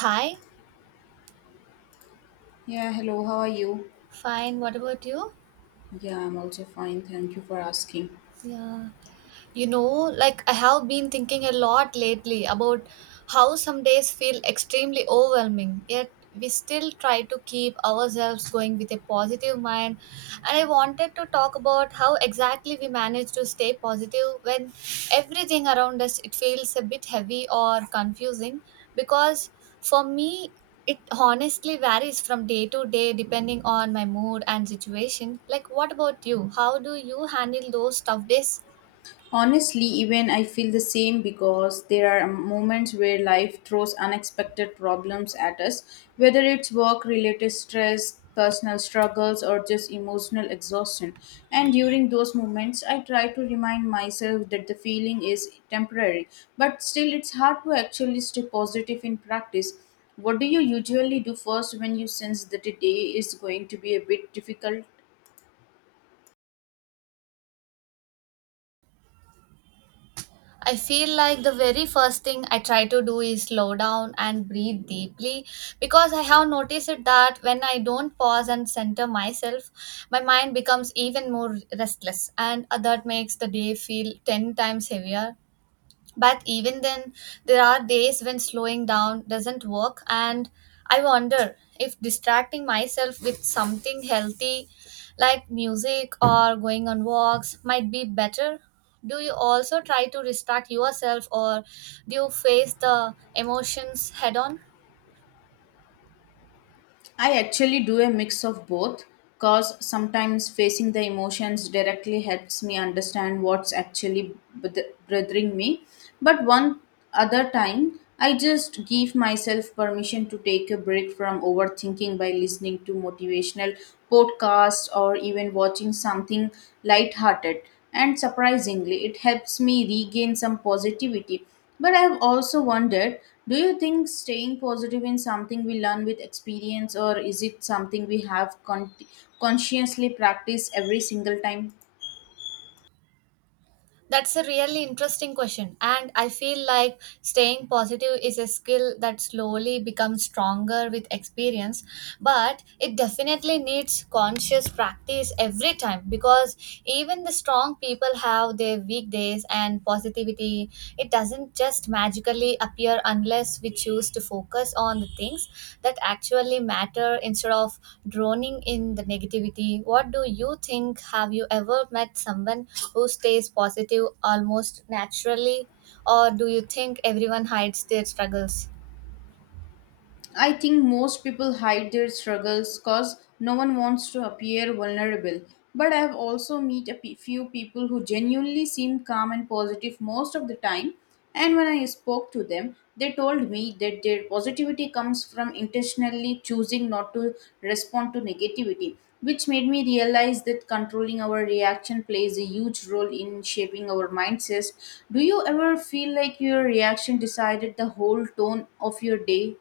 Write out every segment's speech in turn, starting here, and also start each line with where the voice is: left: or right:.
right: Hi,
left: Yeah, hello, how are you?
right: fine. What about you?
left: Yeah, I'm also fine. Thank you for asking.
right: Yeah. You know, like I have been thinking a lot lately about how some days feel extremely overwhelming, yet we still try to keep ourselves going with a positive mind. And I wanted to talk about how exactly we manage to stay positive when everything around us it feels a bit heavy or confusing, because for me it honestly varies from day to day depending on my mood and situation. Like, what about you? How do you handle those tough days?
left: Honestly, even I feel the same because there are moments where life throws unexpected problems at us, whether it's work related stress, personal struggles, or just emotional exhaustion. And during those moments, I try to remind myself that the feeling is temporary, but still, it's hard to actually stay positive in practice. What do you usually do first when you sense that a day is going to be a bit difficult?
right: I feel like the very first thing I try to do is slow down and breathe deeply, because I have noticed it that when I don't pause and center myself, my mind becomes even more restless, and that makes the day feel 10 times heavier. But even then, there are days when slowing down doesn't work, and I wonder if distracting myself with something healthy like music or going on walks might be better. Do you also try to distract yourself, or do you face the emotions head on?
left: I actually do a mix of both because sometimes facing the emotions directly helps me understand what's actually bothering me. But one other time, I just give myself permission to take a break from overthinking by listening to motivational podcasts or even watching something lighthearted. And surprisingly, it helps me regain some positivity. But I've also wondered, do you think staying positive in something we learn with experience, or is it something we have consciously practiced every single time?
right: That's a really interesting question. And I feel like staying positive is a skill that slowly becomes stronger with experience. But it definitely needs conscious practice every time, because even the strong people have their weak days and positivity. It doesn't just magically appear unless we choose to focus on the things that actually matter instead of droning in the negativity. What do you think? Have you ever met someone who stays positive almost naturally, or do you think everyone hides their struggles?
left: I think most people hide their struggles because no one wants to appear vulnerable. But I have also met a few people who genuinely seem calm and positive most of the time. And when I spoke to them, they told me that their positivity comes from intentionally choosing not to respond to negativity, which made me realize that controlling our reaction plays a huge role in shaping our mindsets. Do you ever feel like your reaction decided the whole tone of your day?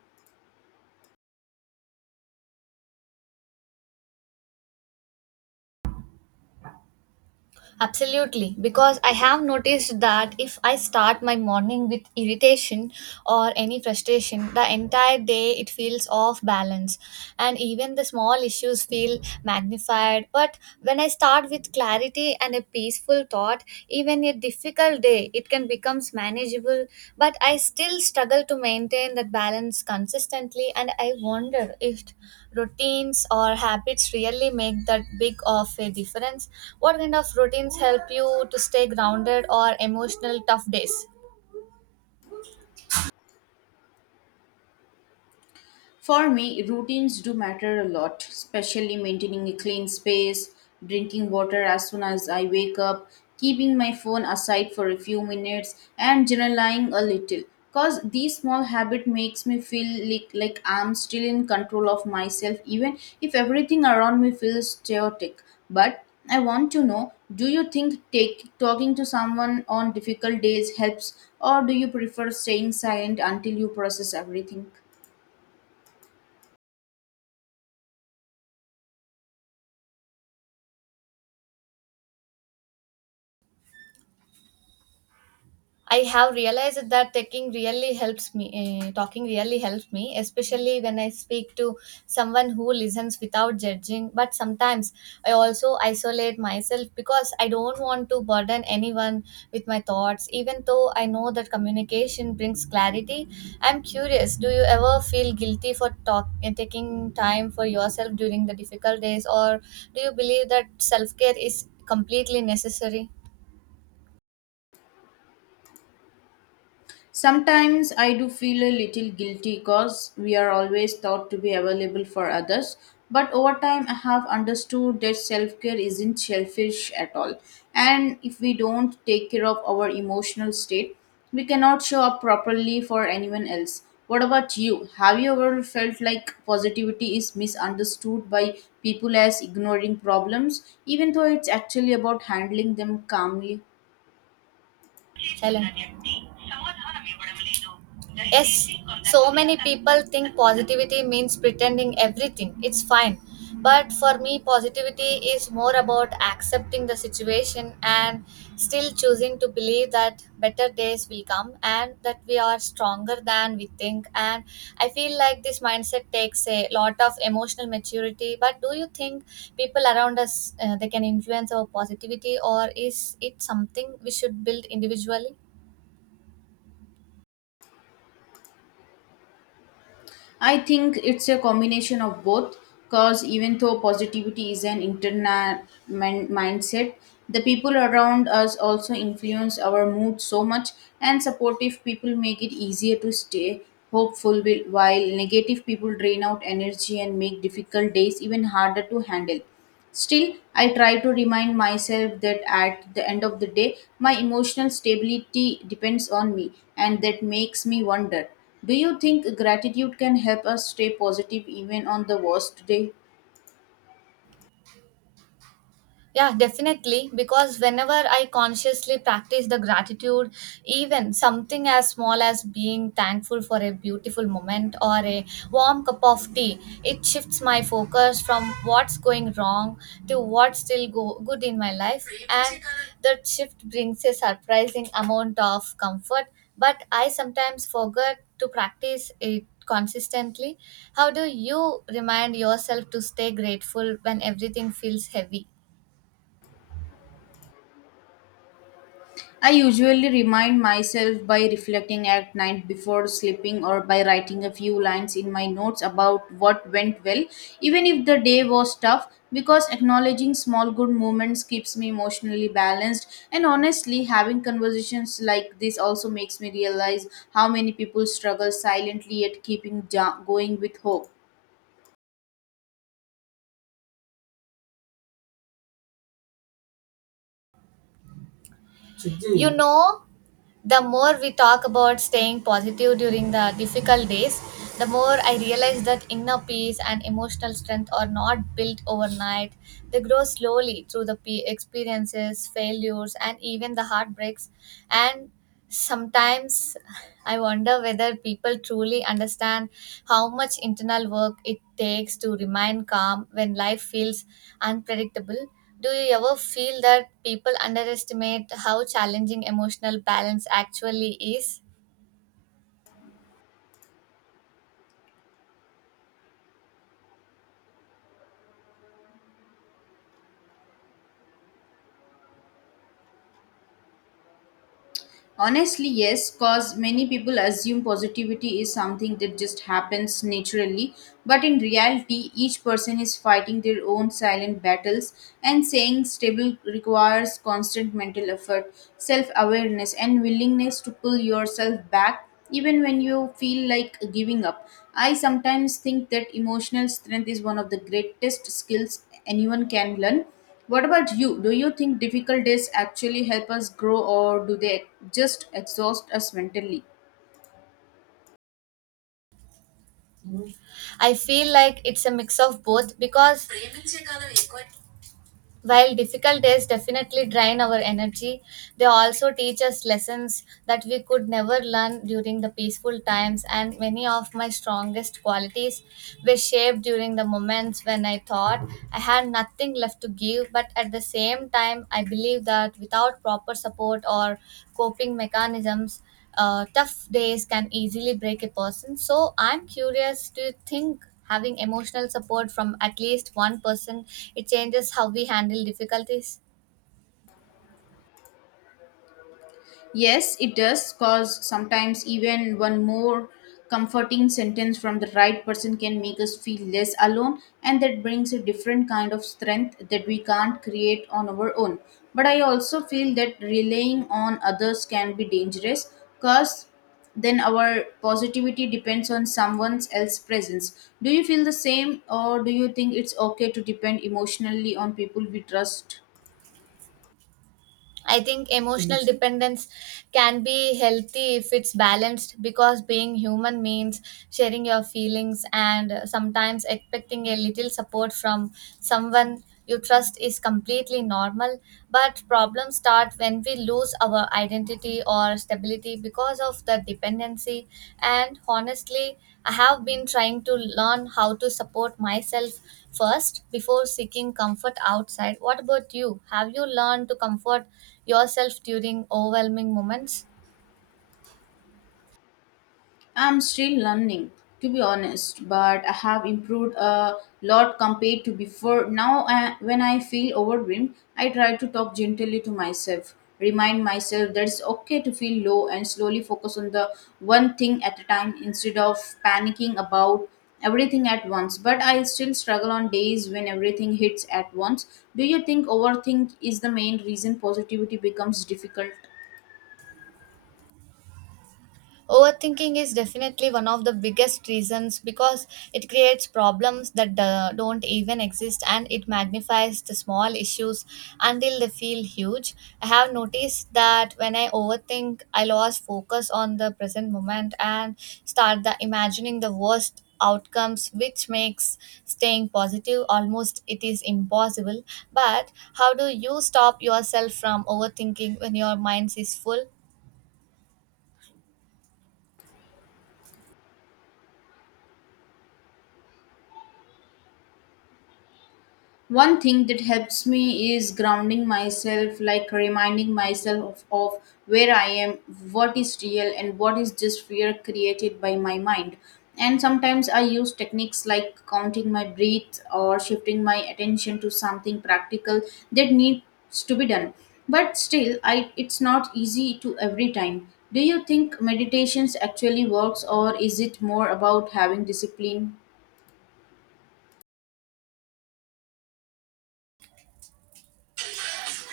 right: Absolutely, because I have noticed that if I start my morning with irritation or any frustration, the entire day it feels off balance, and even the small issues feel magnified. But when I start with clarity and a peaceful thought, even a difficult day it can becomes manageable. But I still struggle to maintain that balance consistently, and I wonder if routines or habits really make that big of a difference. What kind of routines help you to stay grounded or emotional tough days?
left: For me, routines do matter a lot, especially maintaining a clean space, drinking water as soon as I wake up, keeping my phone aside for a few minutes, and journaling a little. Cause these small habit makes me feel like I'm still in control of myself, even if everything around me feels chaotic. But I want to know, do you think talking to someone on difficult days helps, or do you prefer staying silent until you process everything?
right: I have realized that taking really helps me. Eh, talking really helps me, especially when I speak to someone who listens without judging. But sometimes I also isolate myself because I don't want to burden anyone with my thoughts. Even though I know that communication brings clarity, I'm curious. Do you ever feel guilty for taking time for yourself during the difficult days, or do you believe that self care is completely necessary?
left: Sometimes I do feel a little guilty because we are always thought to be available for others. But over time, I have understood that self care isn't selfish at all. And if we don't take care of our emotional state, we cannot show up properly for anyone else. What about you? Have you ever felt like positivity is misunderstood by people as ignoring problems, even though it's actually about handling them calmly?
right: Chalo. Yes, so many people think positivity means pretending everything. It's fine. But for me, positivity is more about accepting the situation and still choosing to believe that better days will come, and that we are stronger than we think. And I feel like this mindset takes a lot of emotional maturity. But do you think people around us, they can influence our positivity, or is it something we should build individually?
left: I think it's a combination of both because even though positivity is an internal mindset, the people around us also influence our mood so much, and supportive people make it easier to stay hopeful, while negative people drain out energy and make difficult days even harder to handle. Still, I try to remind myself that at the end of the day, my emotional stability depends on me, and that makes me wonder, do you think gratitude can help us stay positive even on the worst day?
right: Yeah, definitely. Because whenever I consciously practice the gratitude, even something as small as being thankful for a beautiful moment or a warm cup of tea, it shifts my focus from what's going wrong to what's still good in my life. And that shift brings a surprising amount of comfort. But I sometimes forget to practice it consistently. How do you remind yourself to stay grateful when everything feels heavy?
left: I usually remind myself by reflecting at night before sleeping or by writing a few lines in my notes about what went well, even if the day was tough, because acknowledging small good moments keeps me emotionally balanced. And honestly, having conversations like this also makes me realize how many people struggle silently yet keeping going with hope.
right: Ji. The more we talk about staying positive during the difficult days, the more I realize that inner peace and emotional strength are not built overnight. They grow slowly through the experiences, failures, and even the heartbreaks. And sometimes I wonder whether people truly understand how much internal work it takes to remain calm when life feels unpredictable. Do you ever feel that people underestimate how challenging emotional balance actually is?
left: Honestly, yes, because many people assume positivity is something that just happens naturally. But in reality, each person is fighting their own silent battles, and staying stable requires constant mental effort, self awareness, and willingness to pull yourself back even when you feel like giving up. I sometimes think that emotional strength is one of the greatest skills anyone can learn. What about you? Do you think difficult days actually help us grow, or do they just exhaust us mentally?
right: I feel like it's a mix of both, because while difficult days definitely drain our energy, they also teach us lessons that we could never learn during the peaceful times, and many of my strongest qualities were shaped during the moments when I thought I had nothing left to give. But at the same time, I believe that without proper support or coping mechanisms, tough days can easily break a person. So, I'm curious, do you think having emotional support from at least one person, it changes how we handle difficulties?
left: Yes, it does, because sometimes even one more comforting sentence from the right person can make us feel less alone, and that brings a different kind of strength that we can't create on our own. But I also feel that relying on others can be dangerous because then our positivity depends on someone else's presence. Do you feel the same, or do you think it's okay to depend emotionally on people we trust?
right: I think emotional, yes, dependence can be healthy if it's balanced, because being human means sharing your feelings, and sometimes expecting a little support from someone you trust is completely normal. But problems start when we lose our identity or stability because of the dependency. And honestly, I have been trying to learn how to support myself first before seeking comfort outside. What about you? Have you learned to comfort yourself during overwhelming moments?
left: I'm still learning, to be honest, but I have improved a lot compared to before. Now, when I feel overwhelmed, I try to talk gently to myself, remind myself that it's okay to feel low, and slowly focus on the one thing at a time instead of panicking about everything at once. But I still struggle on days when everything hits at once. Do you think overthink is the main reason positivity becomes difficult?
right: Overthinking is definitely one of the biggest reasons, because it creates problems that don't even exist, and it magnifies the small issues until they feel huge. I have noticed that when I overthink, I lose focus on the present moment and start the imagining the worst outcomes, which makes staying positive almost it is impossible. But how do you stop yourself from overthinking when your mind is full?
left: One thing that helps me is grounding myself, like reminding myself of where I am, what is real, and what is just fear created by my mind. And sometimes I use techniques like counting my breath or shifting my attention to something practical that needs to be done. But still, it's not easy to every time. Do you think meditations actually works, or is it more about having discipline?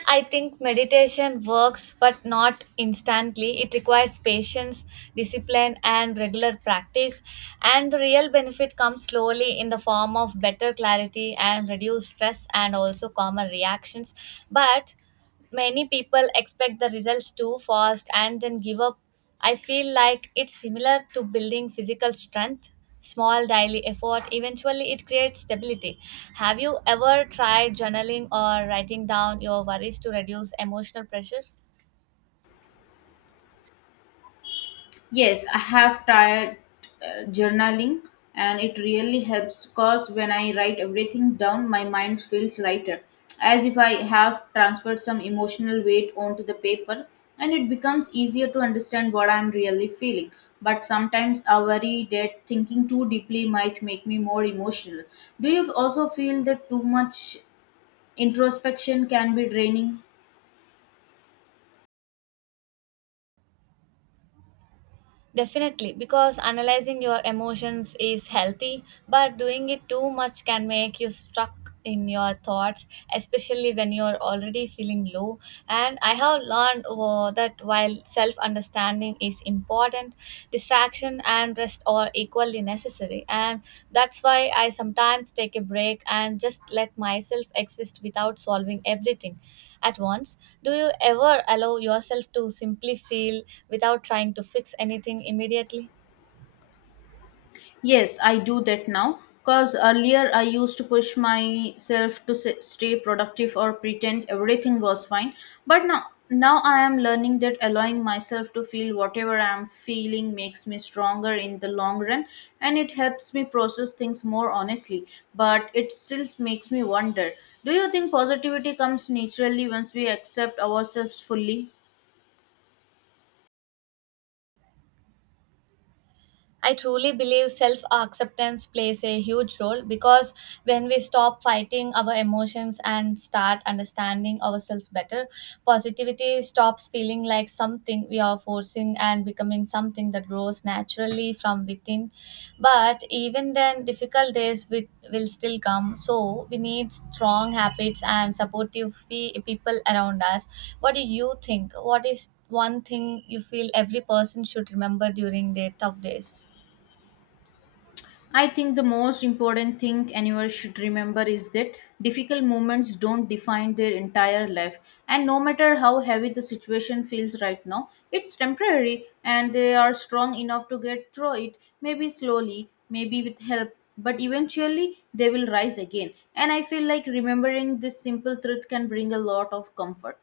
right: I think meditation works, but not instantly. It requires patience, discipline, and regular practice. And the real benefit comes slowly in the form of better clarity and reduced stress and also calmer reactions. But many people expect the results too fast and then give up. I feel like it's similar to building physical strength. Small daily effort eventually it creates stability. Have you ever tried journaling or writing down your worries to reduce emotional pressure?
left: Yes, I have tried journaling and it really helps because when I write everything down, my mind feels lighter, as if I have transferred some emotional weight onto the paper and it becomes easier to understand what I'm really feeling. But sometimes I worry that thinking too deeply might make me more emotional. Do you also feel that too much introspection can be draining?
right: Definitely, because analyzing your emotions is healthy, but doing it too much can make you stuck in your thoughts, especially when you're already feeling low. And I have learned, that while self understanding is important, distraction and rest are equally necessary, and that's why I sometimes take a break and just let myself exist without solving everything at once. Do you ever allow yourself to simply feel without trying to fix anything immediately?
left: Yes, I do that now because earlier I used to push myself to stay productive or pretend everything was fine. But now, I am learning that allowing myself to feel whatever I am feeling makes me stronger in the long run and it helps me process things more honestly. But it still makes me wonder, do you think positivity comes naturally once we accept ourselves fully?
right: I truly believe self acceptance plays a huge role, because when we stop fighting our emotions and start understanding ourselves better, positivity stops feeling like something we are forcing and becoming something that grows naturally from within. But even then, difficult days will still come. So, we need strong habits and supportive people around us. What do you think? What is one thing you feel every person should remember during their tough days?
left: I think the most important thing anyone should remember is that difficult moments don't define their entire life. And no matter how heavy the situation feels right now, it's temporary and they are strong enough to get through it, maybe slowly, maybe with help, but eventually they will rise again. And I feel like remembering this simple truth can bring a lot of comfort.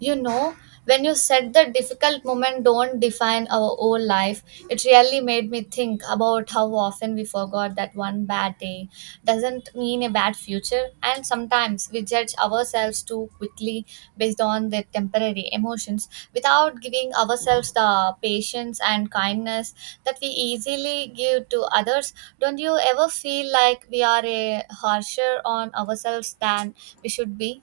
right: You know, when you said the difficult moment don't define our whole life, it really made me think about how often we forgot that one bad day doesn't mean a bad future, and sometimes we judge ourselves too quickly based on the temporary emotions without giving ourselves the patience and kindness that we easily give to others. Don't you ever feel like we are a harsher on ourselves than we should be?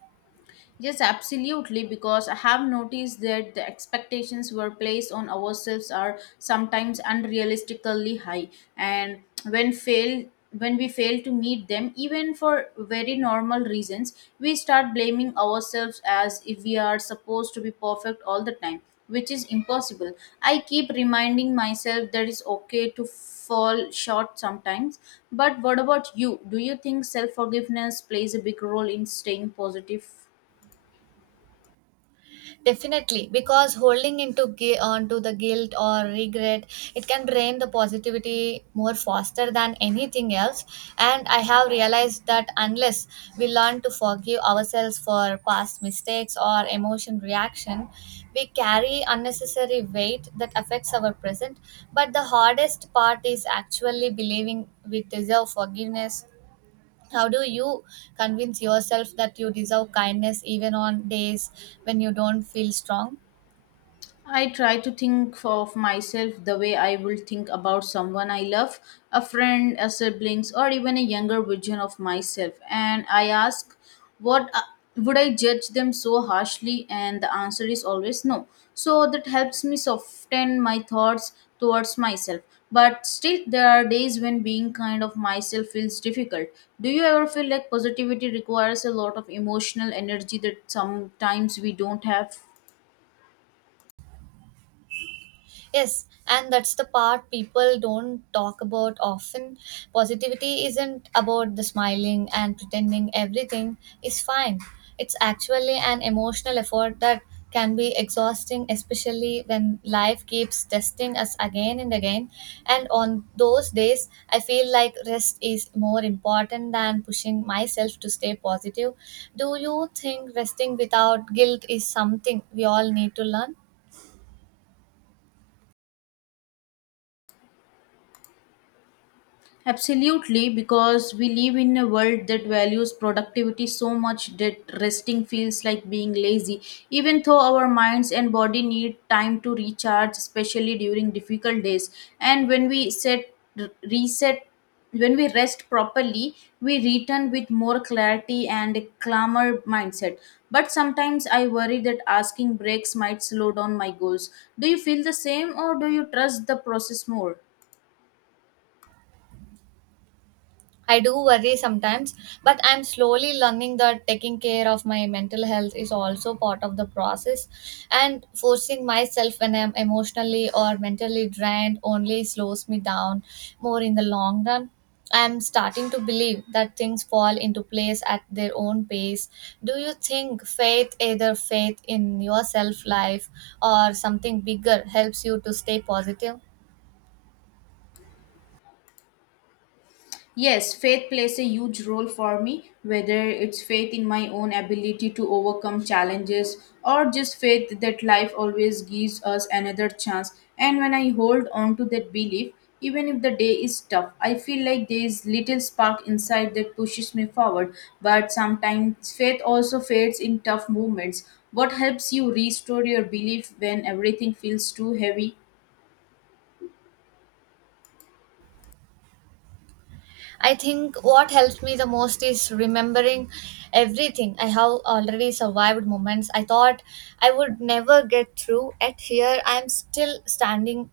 left: Yes, absolutely, because I have noticed that the expectations were placed on ourselves are sometimes unrealistically high, and when fail when we fail to meet them, even for very normal reasons, we start blaming ourselves as if we are supposed to be perfect all the time, which is impossible. I keep reminding myself that it's okay to fall short sometimes. But what about you? Do you think self forgiveness plays a big role in staying positive?
right: Definitely, because holding into onto the guilt or regret, it can drain the positivity more faster than anything else. And I have realized that unless we learn to forgive ourselves for past mistakes or emotion reaction, we carry unnecessary weight that affects our present. But the hardest part is actually believing we deserve forgiveness. How do you convince yourself that you deserve kindness even on days when you don't feel strong?
left: I try to think of myself the way I will think about someone I love, a friend, a siblings, or even a younger version of myself. And I ask, what would I judge them so harshly? And the answer is always no. So that helps me soften my thoughts towards myself. But still, there are days when being kind of myself feels difficult. Do you ever feel like positivity requires a lot of emotional energy that sometimes we don't have?
right: Yes, and that's the part people don't talk about often. Positivity isn't about the smiling and pretending everything is fine. It's actually an emotional effort that can be exhausting, especially when life keeps testing us again and again. And on those days, I feel like rest is more important than pushing myself to stay positive. Do you think resting without guilt is something we all need to learn?
left: Absolutely, because we live in a world that values productivity so much that resting feels like being lazy, even though our minds and body need time to recharge, especially during difficult days. And when we set r- reset when we rest properly, we return with more clarity and a calmer mindset. But sometimes I worry that asking breaks might slow down my goals. Do you feel the same, or do you trust the process more?
right: I do worry sometimes, but I'm slowly learning that taking care of my mental health is also part of the process. And forcing myself when I'm emotionally or mentally drained only slows me down more in the long run. I'm starting to believe that things fall into place at their own pace. Do you think faith, either faith in yourself, life, or something bigger, helps you to stay positive?
left: Yes, faith plays a huge role for me, whether it's faith in my own ability to overcome challenges or just faith that life always gives us another chance. And when I hold on to that belief, even if the day is tough, I feel like there is little spark inside that pushes me forward. But sometimes faith also fades in tough moments. What helps you restore your belief when everything feels too heavy?
right: I think what helps me the most is remembering everything I have already survived, moments I thought I would never get through, at here I'm still standing,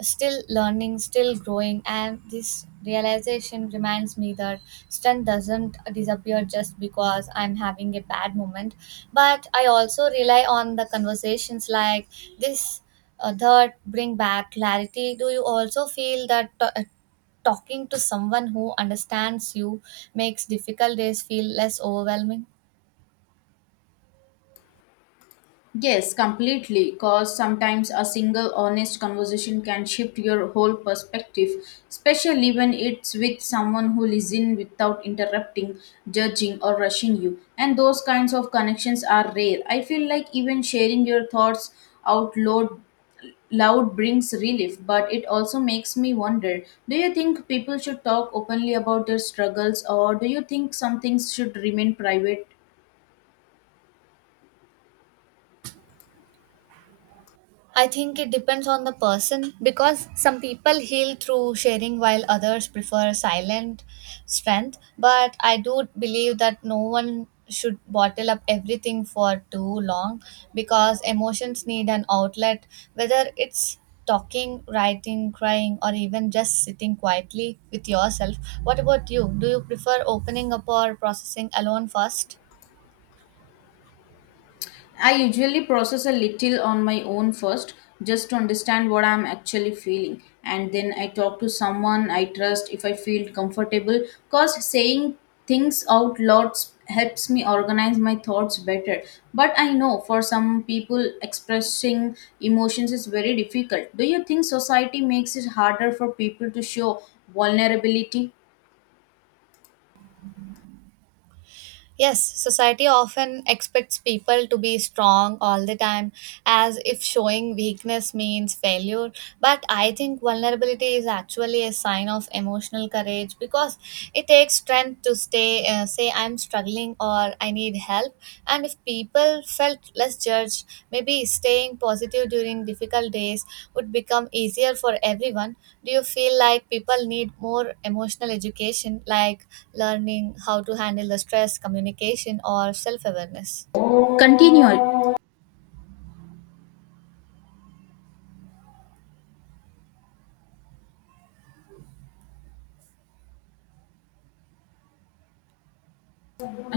right: still learning, still growing. And this realization reminds me that strength doesn't disappear just because I'm having a bad moment. But I also rely on the conversations like this, that bring back clarity. Do you also feel that talking to someone who understands you makes difficult days feel less overwhelming?
left: Yes, completely. Because sometimes a single honest conversation can shift your whole perspective, especially when it's with someone who listens without interrupting, judging, or rushing you. And those kinds of connections are rare. I feel like even sharing your thoughts out loud brings relief, but it also makes me wonder, do you think people should talk openly about their struggles, or do you think some things should remain private?
right: I think it depends on the person, because some people heal through sharing while others prefer silent strength. But I do believe that no one should bottle up everything for too long because emotions need an outlet, whether it's talking, writing, crying, or even just sitting quietly with yourself. What about you? Do you prefer opening up or processing alone first?
left: I usually process a little on my own first, just to understand what I'm actually feeling. And then I talk to someone I trust if I feel comfortable, because saying things out loud helps me organize my thoughts better. But I know for some people, expressing emotions is very difficult. Do you think society makes it harder for people to show vulnerability?
right: Yes, society often expects people to be strong all the time, as if showing weakness means failure. But I think vulnerability is actually a sign of emotional courage because it takes strength to stay, say, I'm struggling or I need help. And if people felt less judged, maybe staying positive during difficult days would become easier for everyone. Do you feel like people need more emotional education, like learning how to handle the stress, communication, or self awareness?
left: Continue,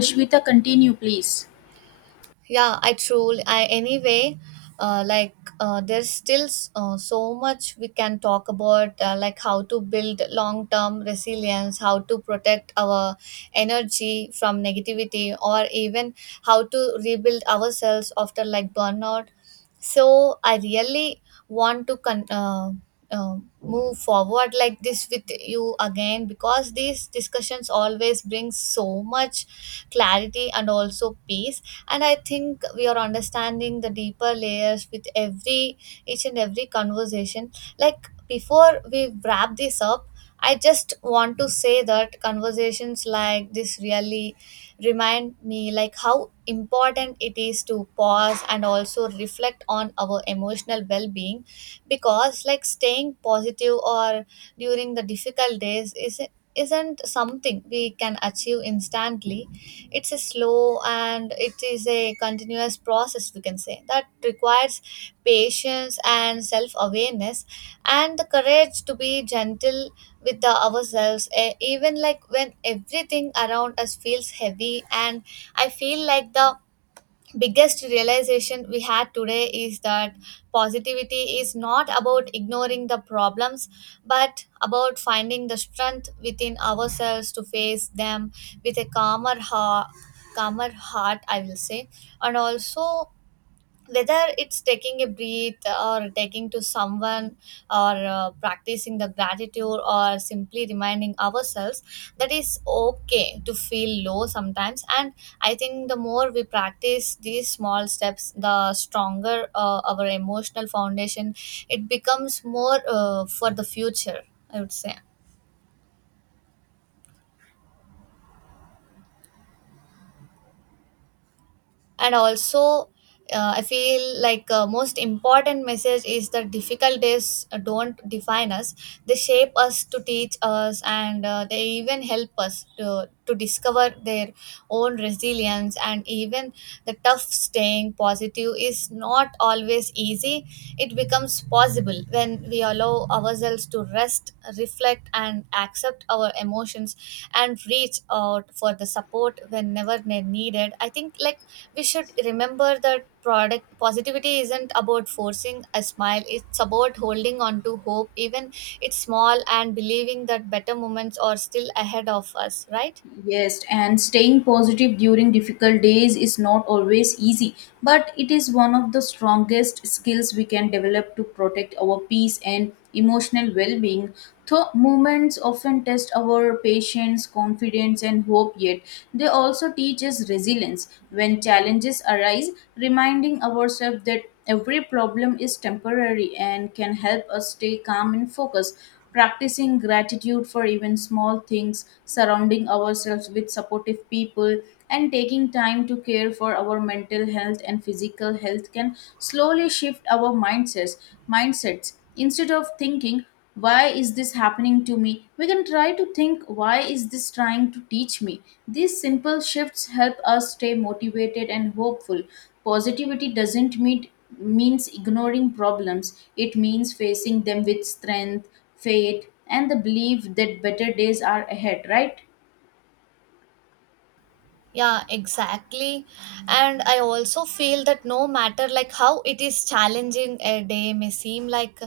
left: Ashmita, continue, please.
right: Yeah I truly I anyway like There's still so much we can talk about, like how to build long term resilience, how to protect our energy from negativity, or even how to rebuild ourselves after burnout. So I really want to con- uh, uh, move forward like this with you again, because these discussions always bring so much clarity and also peace. And I think we are understanding the deeper layers with every each and every conversation. Like, before we wrap this up, I just want to say that conversations like this really remind me like how important it is to pause and also reflect on our emotional well-being. Because like staying positive or during the difficult days is isn't something we can achieve instantly. It's a slow, and it is a continuous process we can say, that requires patience and self awareness and the courage to be gentle with the ourselves, even like when everything around us feels heavy. And I feel like the biggest realization we had today is that positivity is not about ignoring the problems, but about finding the strength within ourselves to face them with a calmer heart. Calmer heart, I will say. And also, whether it's taking a breath or taking to someone, or practicing the gratitude, or simply reminding ourselves that it's okay to feel low sometimes. And I think the more we practice these small steps, the stronger our emotional foundation it becomes, more for the future, I would say. And also, I feel like most important message is that difficult days don't define us. They shape us to teach us, and they even help us to discover their own resilience. And even the tough, staying positive is not always easy, it becomes possible when we allow ourselves to rest, reflect, and accept our emotions, and reach out for the support whenever they needed. I think like we should remember that product positivity isn't about forcing a smile, it's about holding on to hope, even it's small, and believing that better moments are still ahead of us, right?
left: Yes, and staying positive during difficult days is not always easy, but it is one of the strongest skills we can develop to protect our peace and emotional well being. Though moments often test our patience, confidence, and hope, yet they also teach us resilience when challenges arise, reminding ourselves that every problem is temporary and can help us stay calm and focused. Practicing gratitude for even small things, surrounding ourselves with supportive people, and taking time to care for our mental health and physical health can slowly shift our mindsets. Instead of thinking why is this happening to me, we can try to think why is this trying to teach me. These simple shifts help us stay motivated and hopeful. Positivity doesn't mean means ignoring problems, it means facing them with strength, faith, and the belief that better days are ahead, right?
right: Yeah, exactly. And I also feel that no matter like how it is challenging a day may seem, like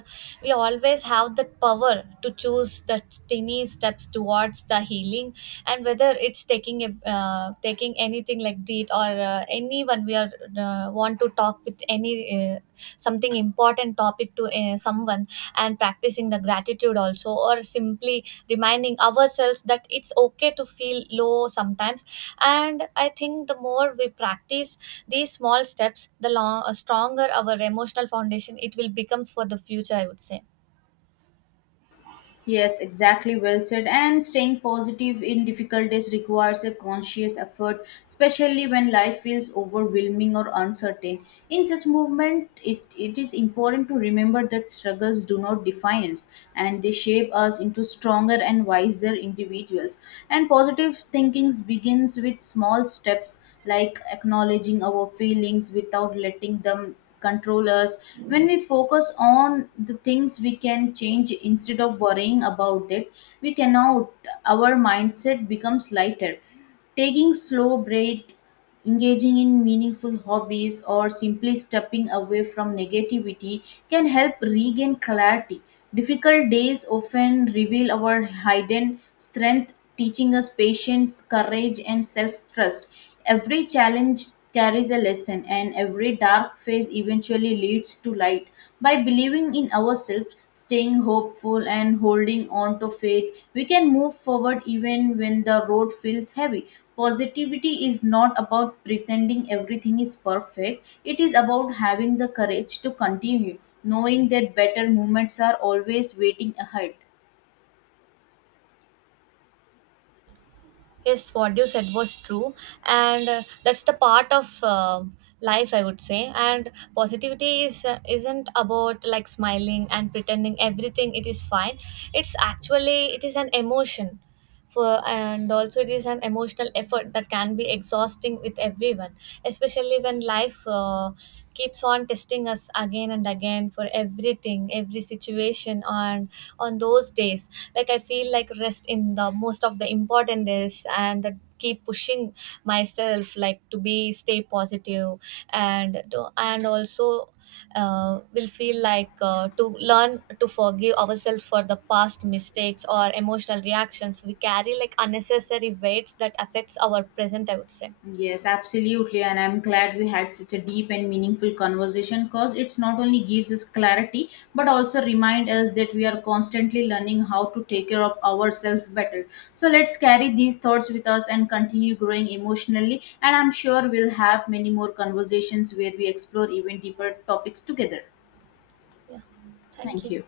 right: we always have the power to choose the tiny steps towards the healing. And whether it's taking anything like breathe, or anyone we are want to talk with, any something important topic to someone. And practicing the gratitude also, or simply reminding ourselves that it's okay to feel low sometimes. And I think the more we practice these small steps, the stronger our emotional foundation it will becomes for the future, I would say.
left: Yes, exactly. Well said. And staying positive in difficult days requires a conscious effort, especially when life feels overwhelming or uncertain. In such movement, it is important to remember that struggles do not define us and they shape us into stronger and wiser individuals. And positive thinking begins with small steps like acknowledging our feelings without letting them controllers. When we focus on the things we can change instead of worrying about it we cannot, our mindset becomes lighter. Taking slow breath, engaging in meaningful hobbies, or simply stepping away from negativity can help regain clarity. Difficult days often reveal our hidden strength, teaching us patience, courage, and self trust. Every challenge carries a lesson, and every dark phase eventually leads to light. By believing in ourselves, staying hopeful, and holding on to faith, we can move forward even when the road feels heavy. Positivity is not about pretending everything is perfect, it is about having the courage to continue, knowing that better moments are always waiting ahead.
right: Yes, what you said was true, and that's the part of life, I would say. And positivity is isn't about like smiling and pretending everything it is fine. It is an emotion, for, and also it is an emotional effort that can be exhausting with everyone, especially when life keeps on testing us again and again for everything, every situation. And on those days, like I feel like rest in the most of the important days, and that keep pushing myself like to be stay positive. And do, and also will feel like to learn to forgive ourselves for the past mistakes or emotional reactions we carry like unnecessary weights that affects our present, I would say.
left: Yes, absolutely. And I'm glad we had such a deep and meaningful conversation because it's not only gives us clarity, but also remind us that we are constantly learning how to take care of ourselves better. So let's carry these thoughts with us and continue growing emotionally. And I'm sure we'll have many more conversations where we explore even deeper topics together.
right: Yeah, thank
left: Thank
right: you.
left: you.